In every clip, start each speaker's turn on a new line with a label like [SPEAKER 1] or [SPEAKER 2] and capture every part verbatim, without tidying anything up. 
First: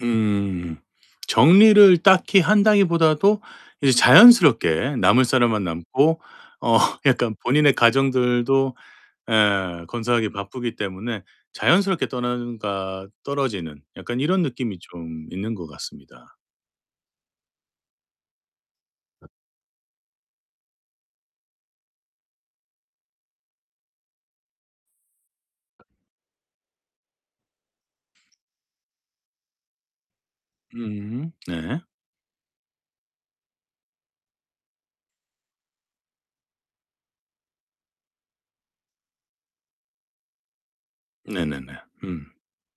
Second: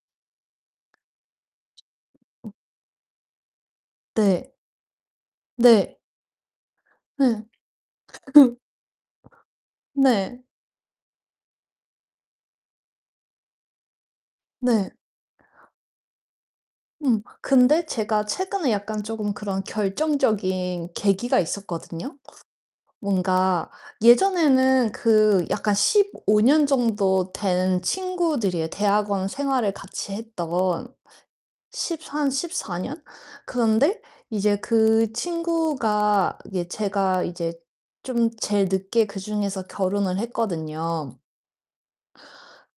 [SPEAKER 1] 음 정리를 딱히
[SPEAKER 2] [unintelligible]
[SPEAKER 1] 한다기 보다도 이
[SPEAKER 2] 네.
[SPEAKER 1] 자연스럽게 남을 사람만
[SPEAKER 2] 네.
[SPEAKER 1] 남고 어 약간
[SPEAKER 2] 네.
[SPEAKER 1] 본인의 가정들도 에 건사하기
[SPEAKER 2] 네.
[SPEAKER 1] 바쁘기 때문에 자연스럽게 떠난다 떨어지는 약간 이런 느낌이
[SPEAKER 2] 네.
[SPEAKER 1] 좀 있는 것 같습니다.
[SPEAKER 2] 음 근데 제가 최근에 약간 쪼금 그런 결정적인 계기가 있었거든요. 뭔가 예전에는 그 약간 십오 년 정도 된 친구들이에요, 대학원 생활을 같이 했던.
[SPEAKER 1] 음 네.
[SPEAKER 2] 십삼, 십사 년 그런데 이제 그 친구가 예 제가 이제 좀 제일 늦게 그중에서 결혼을 했거든요.
[SPEAKER 1] 네네네. 음.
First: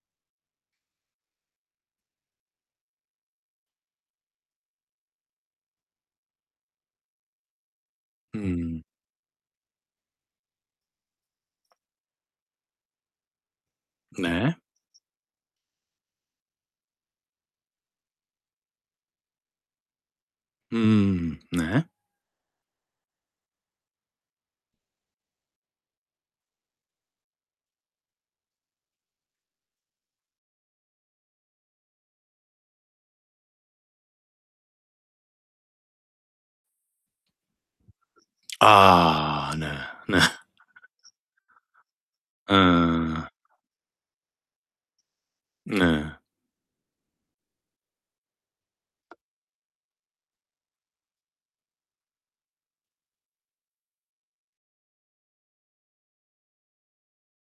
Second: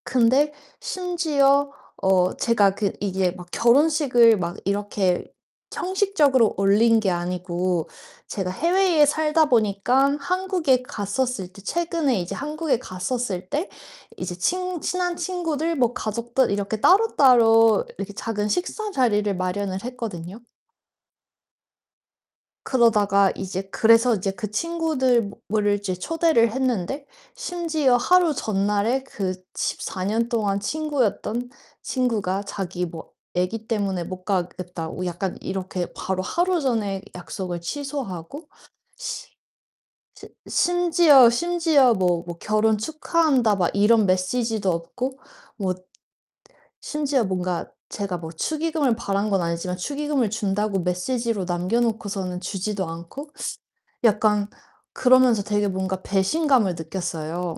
[SPEAKER 2] 근데 심지어 어 제가 그 이게 막 결혼식을 막 이렇게 형식적으로 올린 게 아니고 제가
[SPEAKER 1] 음.
[SPEAKER 2] 해외에 살다보니깐 한국에 갔었을 때 최근에 이제 한국에 갔었을 때 이제
[SPEAKER 1] 네.
[SPEAKER 2] 친 친한 친구들 뭐 가족들 이렇게 따로따로 이렇게 작은 식사 자리를 마련을 했거든요.
[SPEAKER 1] 음. 네.
[SPEAKER 2] 그러다가 이제 그래서 이제 그 친구들을 이제 초대를 했는데 심지어 하루 전날에 그 십사 년 동안 친구였던 친구가 자기 뭐 애기 때문에 못 가겠다고 약간 이렇게 바로 하루 전에 약속을 취소하고
[SPEAKER 1] 아 네. 네.
[SPEAKER 2] 츠 심지어 심지어 뭐 뭐 결혼
[SPEAKER 1] 음.
[SPEAKER 2] 축하한다 막 이런 메시지도 없고 뭐
[SPEAKER 1] 네.
[SPEAKER 2] 심지어 뭔가 제가 뭐 축의금을 바란 건 아니지만 축의금을 준다고 메세지로 남겨놓고서는 주지도 않고 약간 그러면서 되게 뭔가 배신감을 느꼈어요.